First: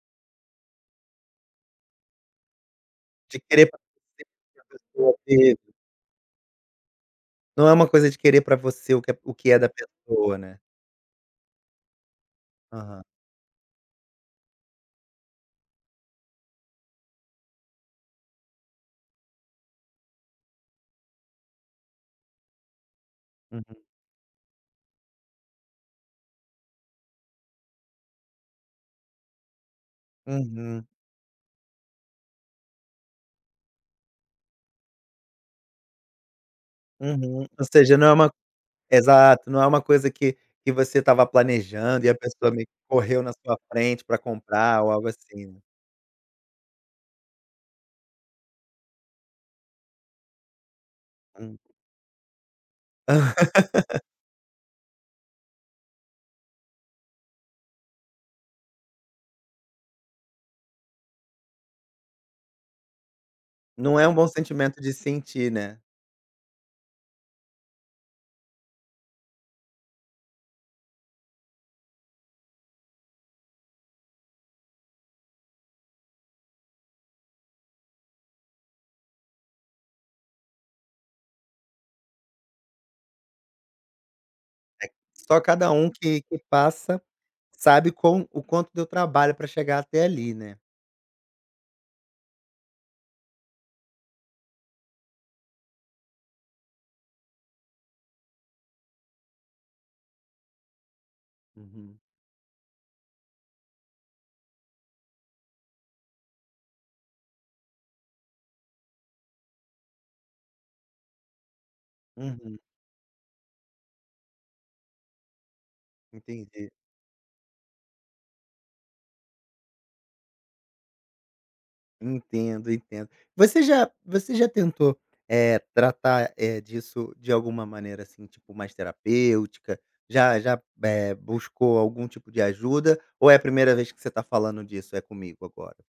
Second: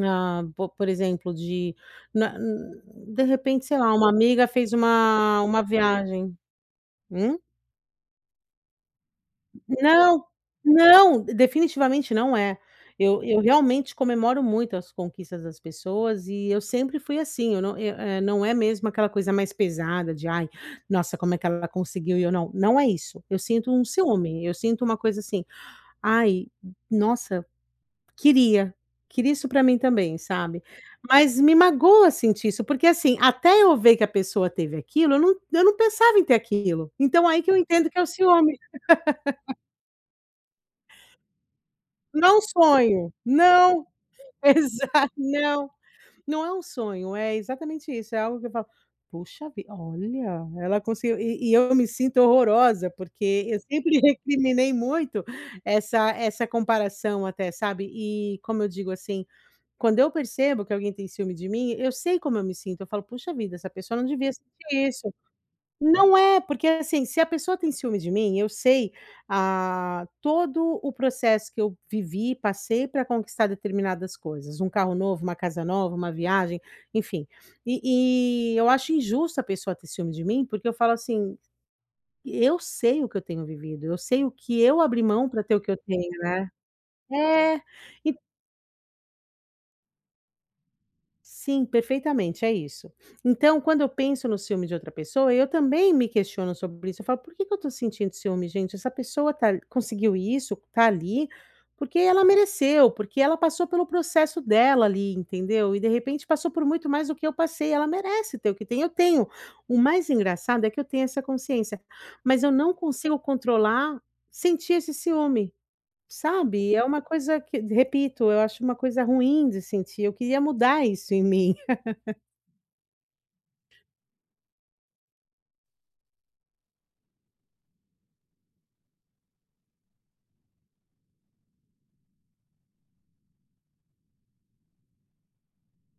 Ah, po por exemplo de, na hum, de De repente, querer sei para lá, uma você amiga o fez que pessoa uma uma teve. viagem. Hum? Não é uma coisa de querer para você o que é o que é da Não, pessoa, né. não, definitivamente não é, Aham. eu eu realmente comemoro muito as conquistas das pessoas e eu sempre fui assim, eu não eu eh, não é mesmo aquela coisa mais pesada de: "Ai, nossa, como é que ela conseguiu e eu não", não é isso, eu sinto Uhum. um ciúme, eu sinto uma coisa assim: "Ai, nossa, queria, queria isso para mim também, sabe", Uhum. mas me magoa sentir isso, porque assim, até eu ver que a pessoa teve aquilo eu não eu não pensava em ter aquilo, então aí Uhum. que eu Ou entendo seja, que é o não é uma ciúme. exato, não é uma coisa que que você estava planejando e a Não pessoa me sonho, correu na sua não. frente para comprar Exa ou algo assim. não. Não é um sonho, é exatamente isso, é algo que eu falo: "Poxa vi olha, ela conseguiu", e e Hum. eu me sinto horrorosa, porque eu sempre recriminei muito essa essa comparação até, sabe, e como eu digo assim, quando eu percebo que alguém tem ciúme de mim, eu sei como eu me sinto, eu falo: "Poxa vida, essa pessoa Não não é um bom devia sentimento sentir de isso". sentir, né. Não é, porque assim, se a pessoa tem ciúme de mim, eu sei, ah, todo o processo que eu vivi, passei, para conquistar determinadas coisas, um carro novo, uma casa nova, uma viagem, enfim, e e eu acho injusto a pessoa ter ciúme de mim, porque eu falo assim: "Eu sei o que eu tenho vivido, eu sei o que eu É, abri mão só para ter o cada que eu um tenho, que que né". passa É, sabe e com o quão o quanto deu trabalho para chegar até ali, né. Sim, perfeitamente, é isso. Então quando eu penso no ciúme de outra pessoa, eu também me questiono sobre isso, eu falo: "Por que que eu estou sentindo ciúme gente? Essa pessoa tá a conseguiu isso, está ali, Uhum. porque ela mereceu, porque ela passou pelo processo dela, ali, entendeu, e de repente passou por muito mais do que eu passei, ela merece ter o que tem", eu tenho o mais engraçado é que eu tenho essa consciência, mas eu Uhum. não consigo controlar sentir esse ciúme, sabe, Entendi. e é uma coisa que repito, eu acho uma coisa ruim de sentir, eu queria mudar isso em mim. Entendo, entendo. Você já você já tentou, eh, tratar, eh, disso de alguma maneira, assim, tipo, mais terapêutica, já já, eh, buscou algum tipo de ajuda, ou é a primeira vez que você está falando disso é comigo agora?